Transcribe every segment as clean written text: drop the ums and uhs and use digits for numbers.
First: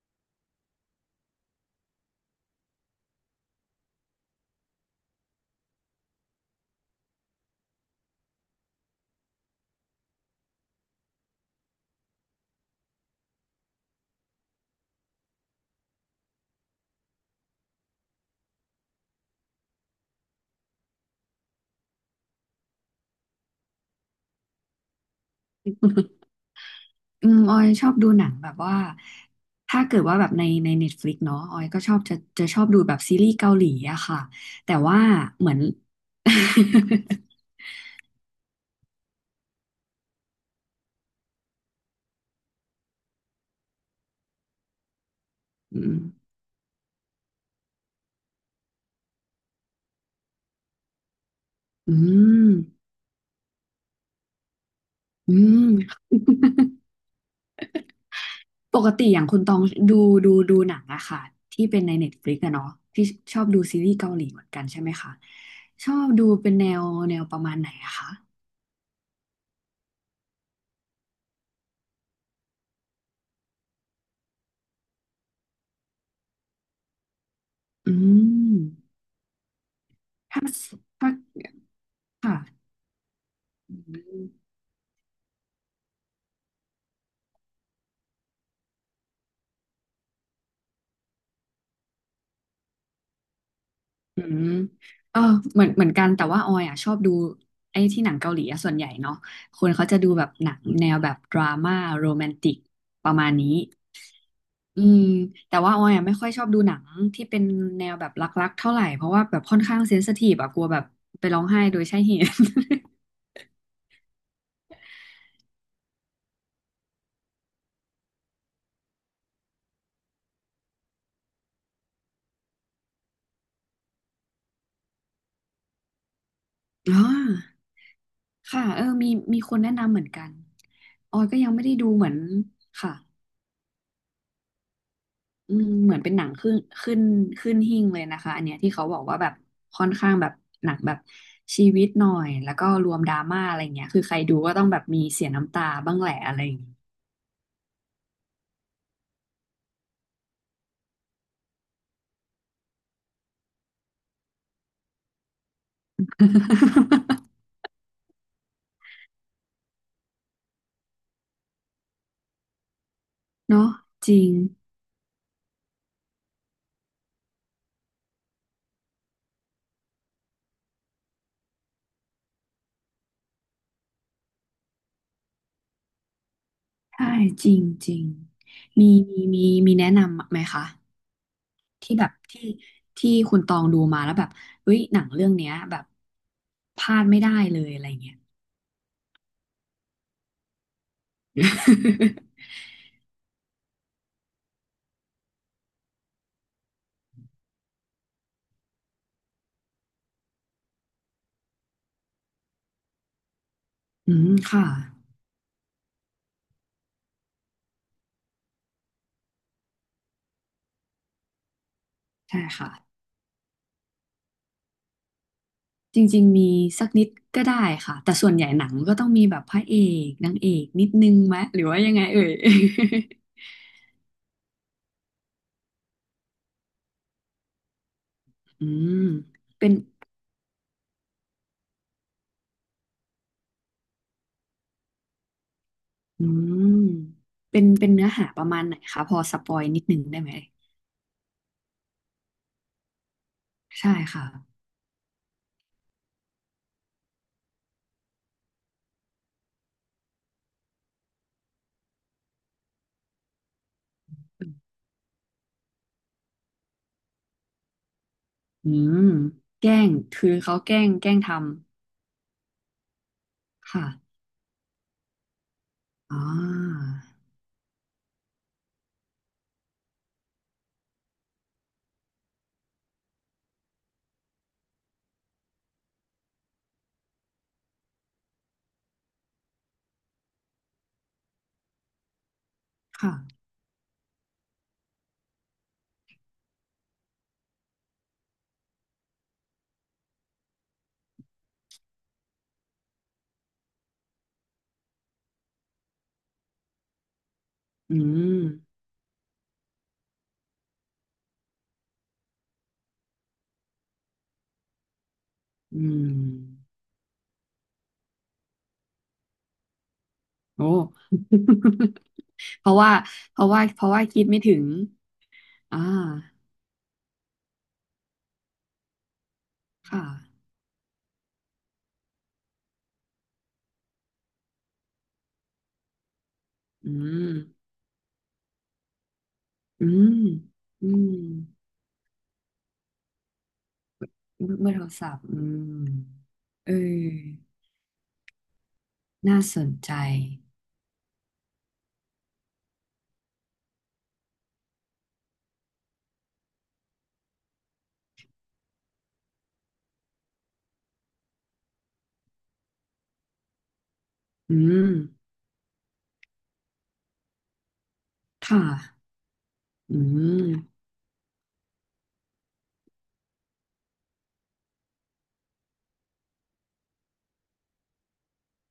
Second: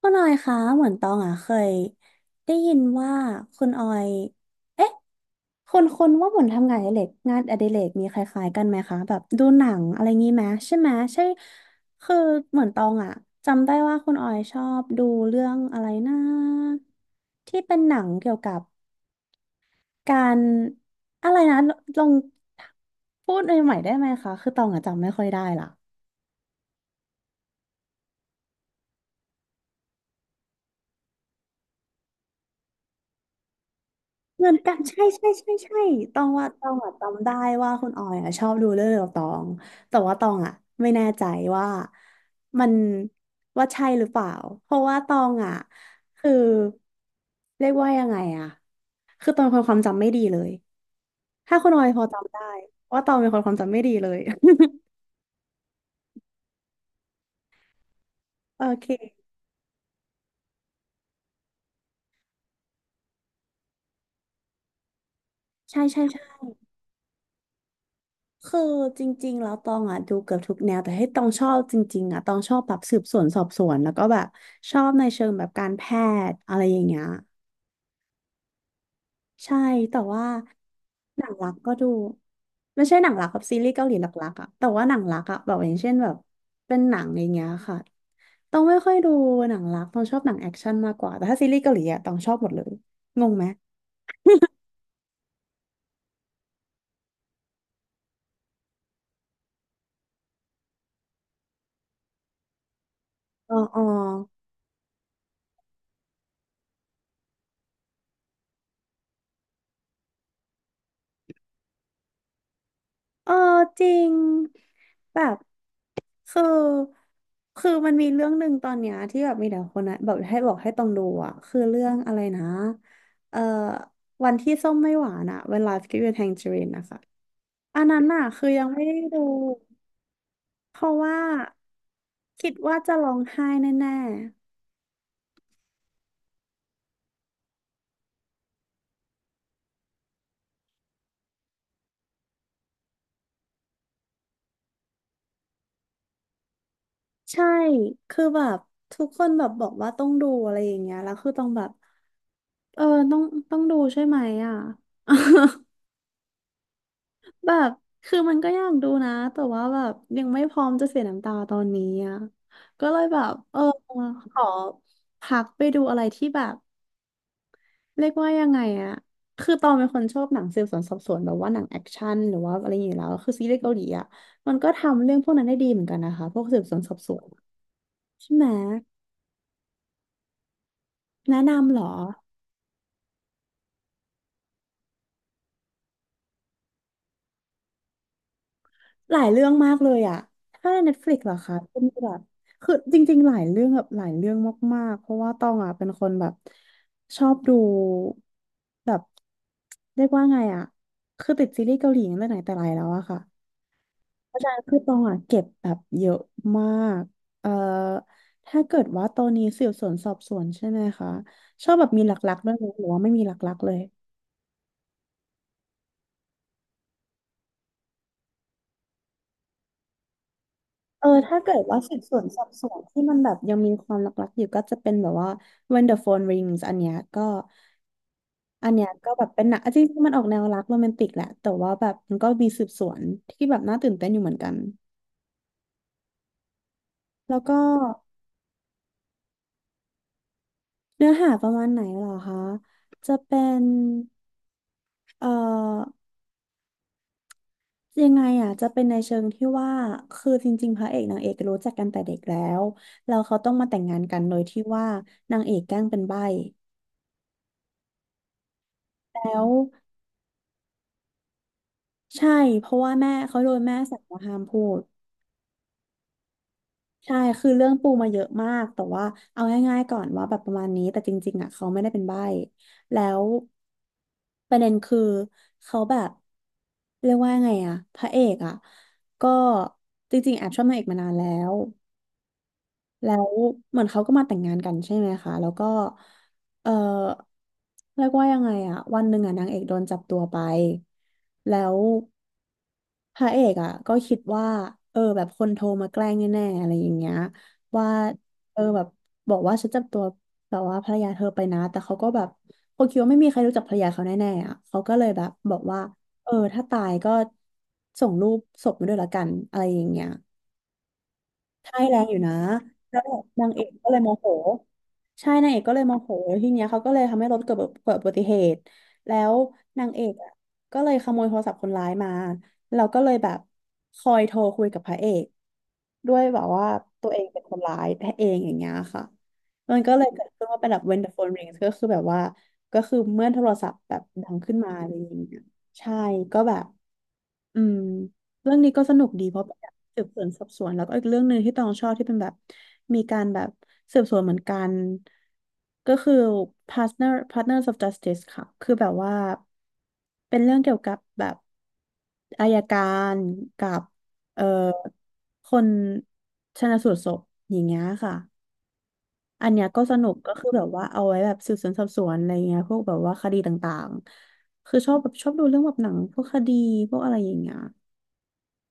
คุณออยคะเหมือนตองอ่ะเคยได้ยินว่าคุณออยคนว่าเหมือนทำงานอดิเรกมีคล้ายๆกันไหมคะแบบดูหนังอะไรงี้ไหมใช่ไหมใช่คือเหมือนตองอ่ะจำได้ว่าคุณออยชอบดูเรื่องอะไรนะที่เป็นหนังเกี่ยวกับการอะไรนะลองพูดใหม่ๆได้ไหมคะคือตองอ่ะจำไม่ค่อยได้ละ อืมออยชอบดูหนังแบบว่าถ้าเกิดว่าแบบใน Netflix เนาะออยก็ชอบจะชอบดูแบบซีรีส์เกาหลีอะค่ะเหมือนกัแต่นว่าใช่ใช่เหใช่มือน ใช่ตองว่าตองอะจำได้ว่าคุณออยอะชอบดูเรื่องเดียวกับตองแต่ว่าตองอะไม่แน่ใจว่ามันว่าใช่หรือเปล่าเพราะว่าตองอะ อืมคือเรียกว่ายังไงอะคือตองเป็นคนความจำไม่ดีเลยถ้าคุณออยอืพอจำได้มว่าตองเป็นคนความจำไม่ดีเลย อืม โอปกติอย่างเคคุณตองดูดูหนังอะค่ะที่เป็นใน Netflix อะเนาะที่ชอบดูซีรีส์เกาหลีเหมือนกันใช่ไหมคะใช่ชอใช่บดูใช่ เป็นแนวแนวประมาณไหนอะคะคือจริงๆแล้วตองอ่ะดูเกือบทุกแนวแต่ให้ตองชอบจริงๆอ่ะตองชอบแบบสืบสวนสอบสวนแล้วก็แบบชอบในเชิงแบบการแพทย์อะไรอย่างเงี้ยอืมใช่แต่ว่าถ้าถ้าหนังรักก็ดูค่ะไม่ใช่หนังรักกับซีรีส์อืเกาหลีหลักๆอ่ะม แต่ว่าหนังรักอ่ะแบบอย่างเช่นแบบเป็นหนังอย่างเงี้ยค่ะตองไม่ค่อยดูหนังรักตองชอบหนังแอคชั่นมากกว่าแต่ถ้าซีรีส์เกาหลีอ่ะตองชอบหมดเลยงงไหมอืมเออเหมือนเหมือนกันแต่ว่าออยอ่ะชอบดูไอ้ที่หนังเกาหลีอะส่วนใหญ่เนาะคนเขาจะดูแบบหนังแนวแบบดราม่าโรแมนติกประมาณนี้อ๋ออ๋อ อืมแต่ว่าออยอ่ะไม่ค่อยชอบดูหนังที่เป็นแนวแบบรักๆเท่าไหร่เพราะว่าแบบค่อนข้างเซนซิทีฟอะกลัวแบบไปร้องไห้โดยใช่เหตุ เออจริงแบบคือคือมันมีเรื่องหนึ่งตอนเนี้ยที่แบบมีแต่คนนะแบบให้บอกให้ต้องดูอ่ะคือเรื่องอะไรนะเอ่อวันที่ส้มไม่หวานอ่ะ When Life Gives You Tangerine นะ อ๋คะออันนั้นอ่ะคือยัค่ะงไม่เออได้มีดูมีคนแนะนำเหมือนกันเพราะอว่าอยก็ยังไม่ได้ดูเหมือนคิดว่าจะค่ะ ร้องไห้แน่อืมเหมือนเป็นหนังขึ้นขึ้นหิ้งเลยนะคะอันเนี้ยที่เขาบอกว่าแบบค่อนข้างแบบหนักแบบชีวิตหน่อยแล้วก็รวมดราม่าอะไรเงี้ยคือใครดูก็ต้องแบบมีเสียน้ำตาบ้างแหละอะไรอย่างเงี้ย ๆใช่คือแบบทุกคนแบบบอกว่าต้องดูอะไรอย่างเงี้ยแล้วคือต้องแบบเออต้องต้องดูใช่ไหมอ่ะ แบบคือมันก็อยากดูนะแต่ว่าแบบยังไม่พร้อมจะเสียน้ำตาตอนนี้อ่ะก็เลยแบบเออเนาะจริงขอพักไปดูอะไรที่แบบเรียกว่ายังไงอ่ะคือตองเป็นคนชอบหนังสืบสวนสอบสวนแบบว่าหนังแอคชั่นหรือว่าอะไรอย่างเงี้ยแล้วคือซีรีส์เกาหลีอ่ะมันก็ทำเรื่องพวกนั้นได้ดีเหมือนกันนะคะพวกสืบสวนสอบใช่สวนจริงจริงใช่ไหมมีมีมีมีแนะนำไหมคะแนะนำเหรอ ที่แบบที่คุณตองดูมาแล้วแบบเฮ้ยหนังเรื่องเนี้ยแบบพลาดไม่ได้เลยอะไรเงี้ย หลายเรื่องมากเลยอ่ะถ้าใน Netflix เหรอคะเป็นแบบคือจริงๆหลายเรื่องแบบหลายเรื่องมากๆเพราะว่าต้องอะเป็นคนแบบชอบดูแบบเรียกว่าไงอ่ะคือติดซีรีส์เกาหลีตั้งแต่ไหนแต่ไรแล้วอะค่ะ อืเพมราะฉะนั้นค่ะคือตองอะเก็บแบบเยอะมากเอ่อถ้าเกิดว่าตอนนี้สืบสวนสอบสวนใช่ไหมคะชอบแบบมีหลักใช่ๆด้วยไหมค่ะ หรือว่าไม่มีหลักๆเลย จริงๆ มีสักนิดก็ได้ค่ะ แต่ส่วนใหญ่หนังก็ต้องมีแบบพระเอกนางเอกนิดเออนึงไหมถ้าเกิหดรือว่าว่ายัสืงบไงสวนเอ่ย สอบ สวนที่มันแบบยังมีความลักๆอยู่ก็จะเป็นแบบว่า When the Phone Rings อันเนี้ยก็อือันเนี้ยมก็แบบเป็นหนังเป็อ่ะนจริงๆมันออกแนวรักโรแมนติกแหละแต่ว่าแบบมันก็มีสืบสวนที่แบบน่าตื่นเต้นอยู่เหมือนกันอืมแล้วก็เป็นเป็นเนื้อหาประมาณไหนคะพอสปอยนิดนึงได้ไหม เนื้อหาประมาณไหนเหรอคะจะเป็นใช่ค่ะเอ่อยังไงอ่ะจะเป็นในเชิงที่ว่าคือจริงๆพระเอกนางเอกรู้จักกันแต่เด็กแล้วแล้วเขาต้องมาแต่งงานกันโดยที่ว่านางเอกแกล้งเป็นใบ้อืมแล้ว แกล้ง คือเขาแกล้งทใช่เพราะว่าแม่เขาโดนำ แม่ค่ะสั่งว่าห้ามพูดอ่าใช่คือเรื่องปูมาเยอะมากแต่ว่าเอาง่ายๆก่อนว่าแบบประมาณนี้แต่จริงๆอ่ะเขาไม่ได้เป็นใบ้แล้วประเด็นคือเขาแบบเรียกว่าไงอ่ะพระเอกอ่ะก็จริงๆแอบชอบนางเอกมานานแล้ว แล้วค่ะเหมือนเขาก็มาแต่งงานกันใช่ไหมคะแล้วก็เออเรียกว่ายังไงอะวันหนึ่งอะนางเอกโดนจับตัวไปแล้วพระเอกอะก็คิดว่าเออแบบคนโทรมาแกล้งแน่ๆอะไรอย่างเงี้ยว่าอืมเออแบบบอกว่าฉันจับตัวแบบว่าภรรยาเธอไปนะแต่เขาก็แบบเขาคิดว่าไม่มีใครรู้จักภรรยาเขาแน่ๆอะเขาก็เลยแบบบอกอืว่าเออถ้าม ตายก็ส่งรูปศพมาด้วยละกันอะไรอย่างเงี้ย โอ้ ใช่แรงอยู่นะ เพราะว่าแล้วเพนาราะงเอว่ากเพก็ราะเลยว่าโมคิโหดไม่ถึงใช่นางเอกก็อ่าเลยโมโหทีเนี้ยเขาก็เลยทำให้รถเกิดอุบัติเหตุแล้วนางเอค่ะ กอ่ะก็เลยขโมยโทรศัพท์คนร้ายมาเราก็เลยแบบคอยโทรคุยกับพระเอกด้วยแบบว่าอืตัวเองม เป็นคนร้ายแท้เองอย่างเงี้ยค่ะมันอืก็เลยมเกิดขึ้นว่าเป็นแบบ อื when the ม phone rings ก็คือแบบว่าก็คือเมื่อโทรศัพท์แบบดังขึ้นเบมาอร์โทอะรไรอศัย่างพท์อืเงี้ยมใช่ก็แบบ เอออืมเรื่องนี้ก็สนุกดีเพน่าราะเป็สนแบนบใจสืบสวนสอบสวนแล้วก็อีกเรื่องหนึ่งที่ตองชอบที่เป็นแบบมีการแบบสืบสวนเหมือนกันก็คือ Partners of Justice ค่ะคือแบบว่าเป็นเรื่องเกี่ยวกับแบบอัยการกับเอ่ออืมคนชันสูตรศพอย่างเงี้ยค่ะค่ะอันเนี้ยก็สอืนุกก็คือแบบม ว่าเอาไว้แบบสืบสวนสอบสวนอะไรเงี้ยพวกแบบว่าคดีต่างๆคือชอบแบบชอบดูเรื่องแบบหนังพวกคดีพวกอะไรอย่างเงี้ย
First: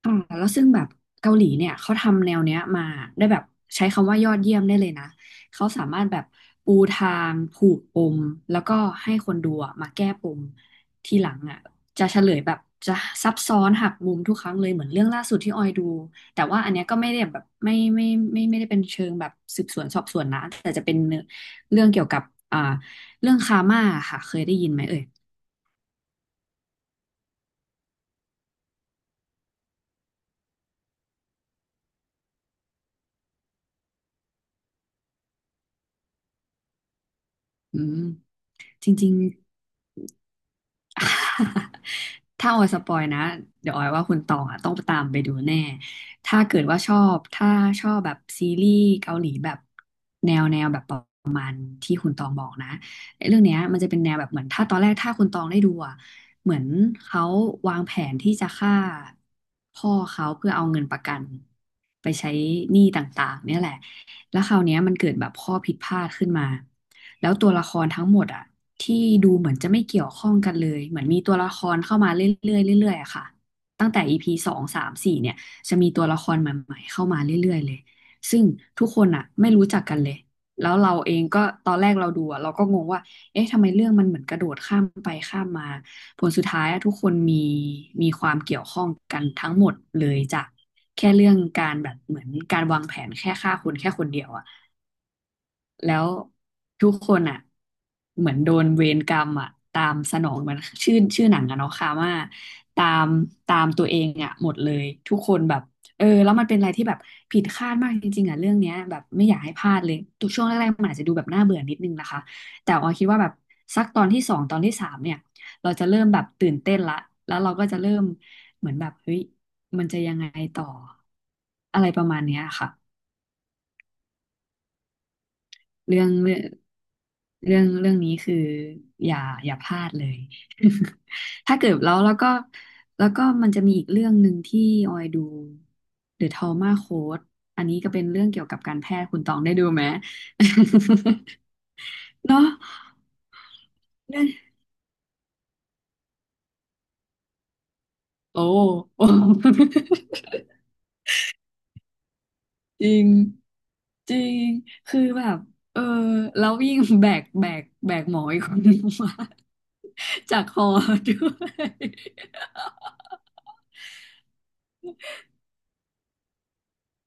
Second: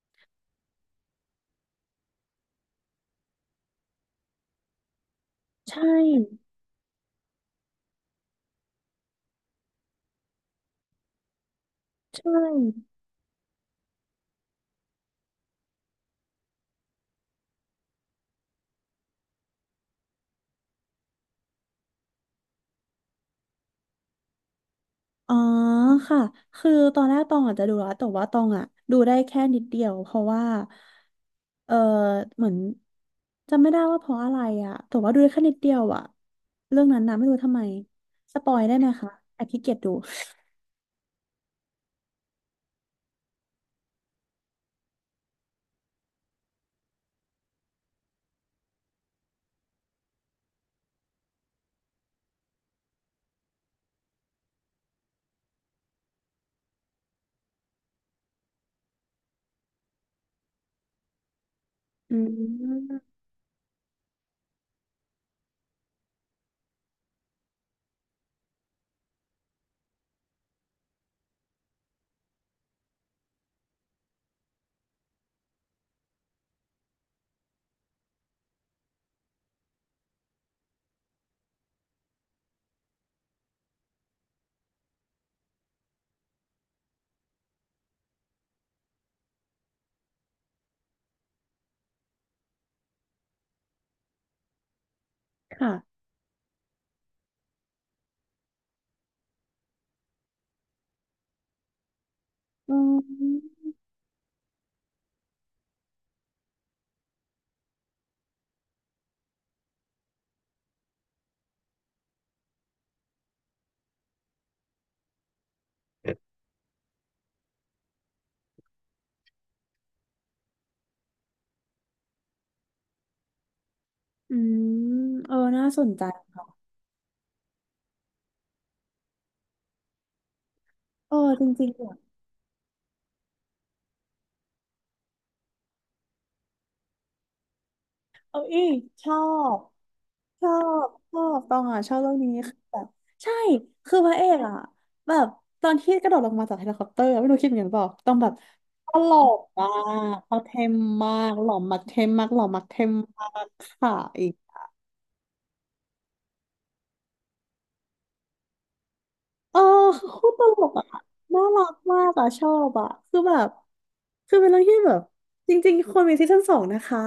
อ่าแล้วซึ่งแบบเกาหลีเนี่ยเขาทำแนวเนี้ยมาได้แบบใช้คำว่ายอดเยี่ยมได้เลยนะเขาใช่สามารถแบบปูทางผูกปมแล้วก็ให้คนดูอะมาแก้ปมทีหลังอ่ะจะเฉลใช่ยแบบจะซับซ้อนหักมุมทุกครั้งเลยเหมือนเรื่องล่าสุดที่ออยดูแต่ว่าอันเนี้ยก็ไม่ได้แบบไม่ได้เป็นเชิงแบบสืบสวนสอบสวนนะแต่จะเป็นเนื้อเรื่องเกี่ยวกับอ่าเรื่องคาร์มาค่ะเคยได้ยินไหมเอ่ยอ๋อค่ะคือตอนแรกตองอาจจะดูแล้วแต่ว่าตองอ่ะดูได้แค่นิดเดียวเพราะว่าเออเหมือนจำไม่ได้ว่าเพราะอะไรอ่ะแต่ว่าดูได้แค่นิดเดียวอ่ะเรื่องนั้นนะไม่รู้ทำไมอืมสปอยได้ไหมจริคะงแอบขี้ๆ เกียจดู ถ้าออยสปอยนะเดี๋ยวออยว่าคุณตองอ่ะต้องตามไปดูแน่ถ้าเกิดว่าชอบถ้าชอบแบบซีรีส์เกาหลีแบบแนวแนวแบบประมาณที่คุณตองบอกนะไอ้เรื่องเนี้ยมันจะเป็นแนวแบบเหมือนถ้าตอนแรกถ้าคุณตองได้ดูอ่ะเหมือนเขาวางแผนที่จะฆ่าพ่อเขาเพื่อเอาเงินประกันไปอืใช้หนี้มต่างๆเนี่ยแหละ แล้วคราวเนี้ยมันเกิดแบบข้อผิดพลาดขึ้นมา แล้วตัวละครทั้งหมดอ่ะที่ดูเหมือนจะไม่เกี่ยวข้องกันเลย เหมือนมีตัวละครเข้ามาเรื่อยๆเรื่อยๆอะค่ะตั้งแต่ EP สองสามสี่เนี่ยจะมีตัวละครใหม่ๆเข้ามาเรื่อยๆเลย ซึ่งทุกคนอ่ะไม่รู้จักกันเลย แล้วเราเองก็ตอนแรกเราดูอ่ะเราก็งงว่าเอ๊ะทำไมเรื่องมันเหมือนกระโดดข้ามไปข้ามมา ผลสุดท้ายอะทุกคนมีมีความเกี่ยวข้องกันทั้งหมดเลยจากแค่เรื่องการแบบเหมือนการวางแผนแค่ฆ่าคนแค่คนเดียวอะ ค่ะแล้วทุกคนอ่ะเหมือนโดนเวรกรรมอ่ะตามสนองมันชื่อชื่อหนังอะเนาะคาม่าอืตามตามมตัวเองอ่ะหมดเลยทุกคนแบบเออแล้วมันเป็นอะไรที่แบบผิดคาดมากจริงๆอ่ะเรื่องเนี้ยแบบไม่อยากให้พลาดเลยตัวช่วงแรกๆมันอาจจะดูแบบน่าเบื่อนิดนึงนะคะแต่ออยคิดว่าแบบสักตอนที่สองตอนที่สามเนี่ยเราจะเริ่มแบบตื่นเต้นละแล้วเราก็จะเริ่มเหมือนแบบเฮ้ยมันจะยังไงต่ออะไรประมาณเนี้ยค่ะ อืมเออน่าสนเรื่ใจองเรื่องค่ะเรื่องนี้คืออย่าอย่าพลาดเลย เออจถ้าริเกิงดๆเหรแล้อ วแล้วก็แล้วก็มันจะมีอีกเรื่องหนึ่งที่ออยดู The Trauma Code อันนี้ก็เป็นเรื่องเอ้เกี่ยวกับยการแพชทย์อคุณตองได้บดูไหม ชอบชอบตองอ่ะชอบเรื่อง นี้เนาะคือแบบใช่คือพระเรื่อเองกอ่ะแบบตอนที่กระโดดลงมาจากเฮลิคอปเตอร์ไม่รู้คิดเหมือนกันเปล่าต้องแบบโอ้ตโอ้ ลกมากเขาเทมมากหล่อมากเทมมากหล่อมากเท จมริงมากค่ะจริอีกงคือแบบเออแล้วยิ่งแบกหมออีกคน นึงมาเออคือโคตรตจากคลอกอ่ะด้วน่ารักมากย อ่ะชอบอ่ะคือแบบคือเป็นเรื่องที่แบบจริงๆควรมีซีซั่นสองนะคะ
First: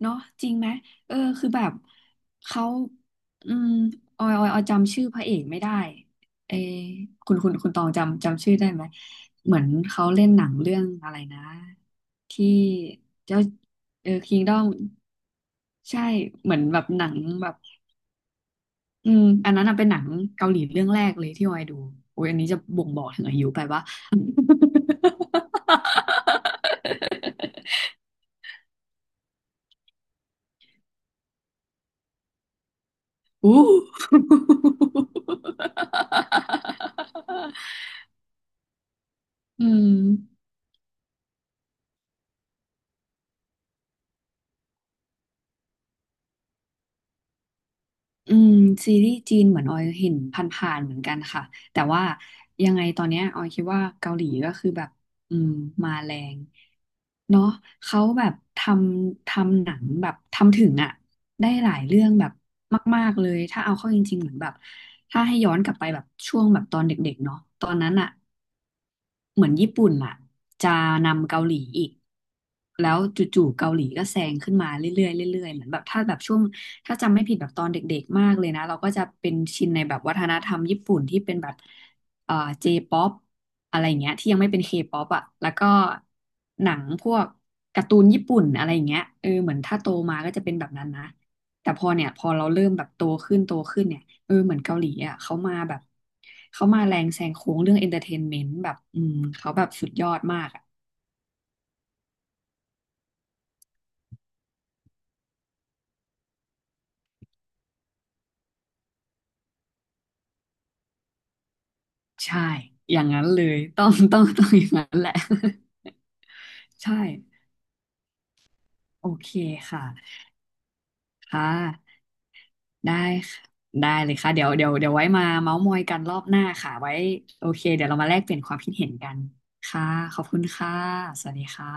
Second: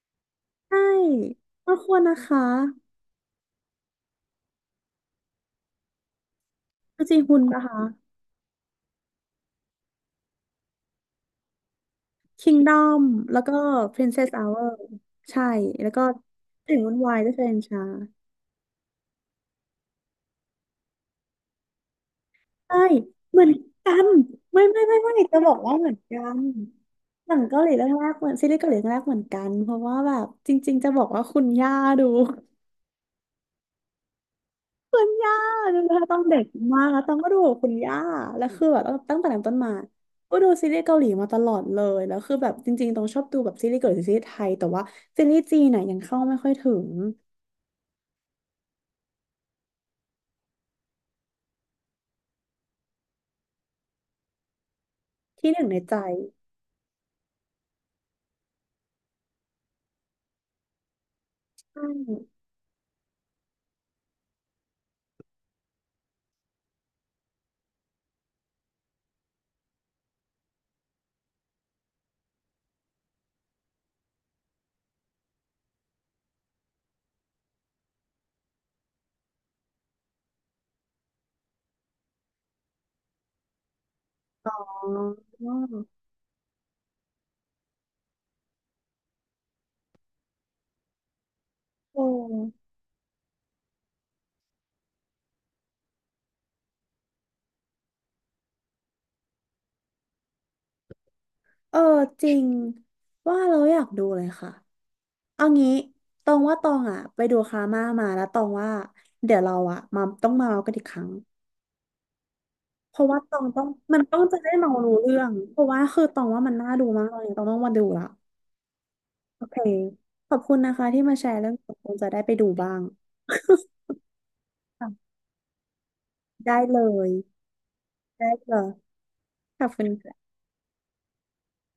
เนาะจริงไหมใช่เออคือแบมับนควรนะคะเขาอืมออยจำชื่อพระเอกไม่ได้เออจริงๆคุคุณณคุณนะคุณคะ ตองจำชื่อได้ไหมเหมือนเขาเล่นหนังเรื่องอะไรนะที่ Kingdom แล้เจ้าวก็ เออ Princess คิงดอ Hour มใช่แล้วก็ใช่เหมือนถึแบงบวุ่นหนัวางยก็เซแบบนชาอืมอันนั้นน่ะเป็นหนังเกาหลีเรื่องแรกเลยที่ออยดูโอ้ยอันนี้จะใช่บ่งบอกถึงอาเหมืยุอนไปปะ กัน ไม่ไม่ไม่ไม่จะบอกว่าเหมือนกันหนังเกาหลีเรื่องแรกเหมือนซีรีส์เกาหลีเรื่องแรกเหมือนกันเพราะว่าแบบจริงๆจะบอกว่าคุณย่าดูอู้ คุณย่าดูแล้วต้องเด็กมากแล้วต้องก็ดูกับคุณย่าแล้วคือแบบตั้งแต่นั้นต้นอืมาม ก็ดูซีรีส์เกาหลีมาตลอดเลยแล้วคือแบบจริงๆตรงชอบดูแบบซีรีส์เกาหลีหรือซีรีส์ไทยแต่ว่าซีรีส์จีนน่ะยังเข้าไม่ค่อยถึงอืมซีรีส์จีนเหมือนออยเห็นผ่านๆเหมือนกันค่ะแต่ว่ายังไงตอนเนี้ยออยคิดว่าเกาหลีก็คือแบบอืมที่หนึ่งในมาใจ แรงเนาะเขาแบบทำหนังแบบทำถึงอะได้หลาใชยเรื่องแบบ่มากๆเลยถ้าเอาเข้าจริงๆเหมือนแบบถ้าให้ย้อนกลับไปแบบช่วงแบบตอนเด็กๆเนาะตอนนั้นอะ เหมือนญี่ปุ่นอ่ะจะนำเกาหลีอีกแล้วจู่ๆเกาหลีก็แซงขึ้นมาเรื่อยๆเรื่อยๆเหมือนแบบถ้าแบบช่วงถ้าจำไม่ผิดแบบตอนเด็กๆมากเลยนะเราก็จะเป็นชินในแบบวัฒนธรรมญี่ปุ่นที่เป็นแบบเอ่อเจป๊อปอะไรอย่างเงี้ยที่ยังไม่อ๋เป็นเคอป๊อปอ่ะแล้วก็หนังพวกการ์ตูนญี่ปุ่นอะไรอย่างเงี้ยเออเหมือนถ้าโตมาก็จะเป็นแบบนั้นนะแต่พอเนี่โอ้ยพอเราเริ่มแบบโตขึ้นเนี่ย เออเหมือนเกาหลีอ่ะเขามาแบบเขามาแรงแซงโค้งเรื่องเอนเตอร์เทนเมนต์แบบอืมเขาแบบสุดยอดมากอ่ะเออจริงว่าเราอยากดูเลยค่ะเอางี้ตองว่าตองอ่ะไปดูคาม่ามาแล้วตองว่าเดี๋ยวเราอ่ะมาต้องมาเมากันอีกครั้งใช่เพอย่าราะงว่านั้นตอเลงยต้องต้อง มัน ต้ต้อองงจะต้อได้งอย่าเมางนั้รู้นแหละ เรื่องเพราะว่าคือตองว่ามันน่า ดูใช่มากเลยตองต้องมาดูละโอเคโอเคค่ะขอบคุณนะคะที่มาแชร์ค่ะเรื่องของคงจะได้ไปดูบ้าง ได้ค่ะได้เลยค่ะเดี๋ยวไว้มาเม้าท์มอยกันรอบหน้า ได้ค่ะเลไว้ยโอเคเดี๋ยวเรามาแลกได้เปลี่ยนคเลวามยคิดเห็นกันขอบคุค่ะณขอบคุณค่ะสวัสดีค่ะ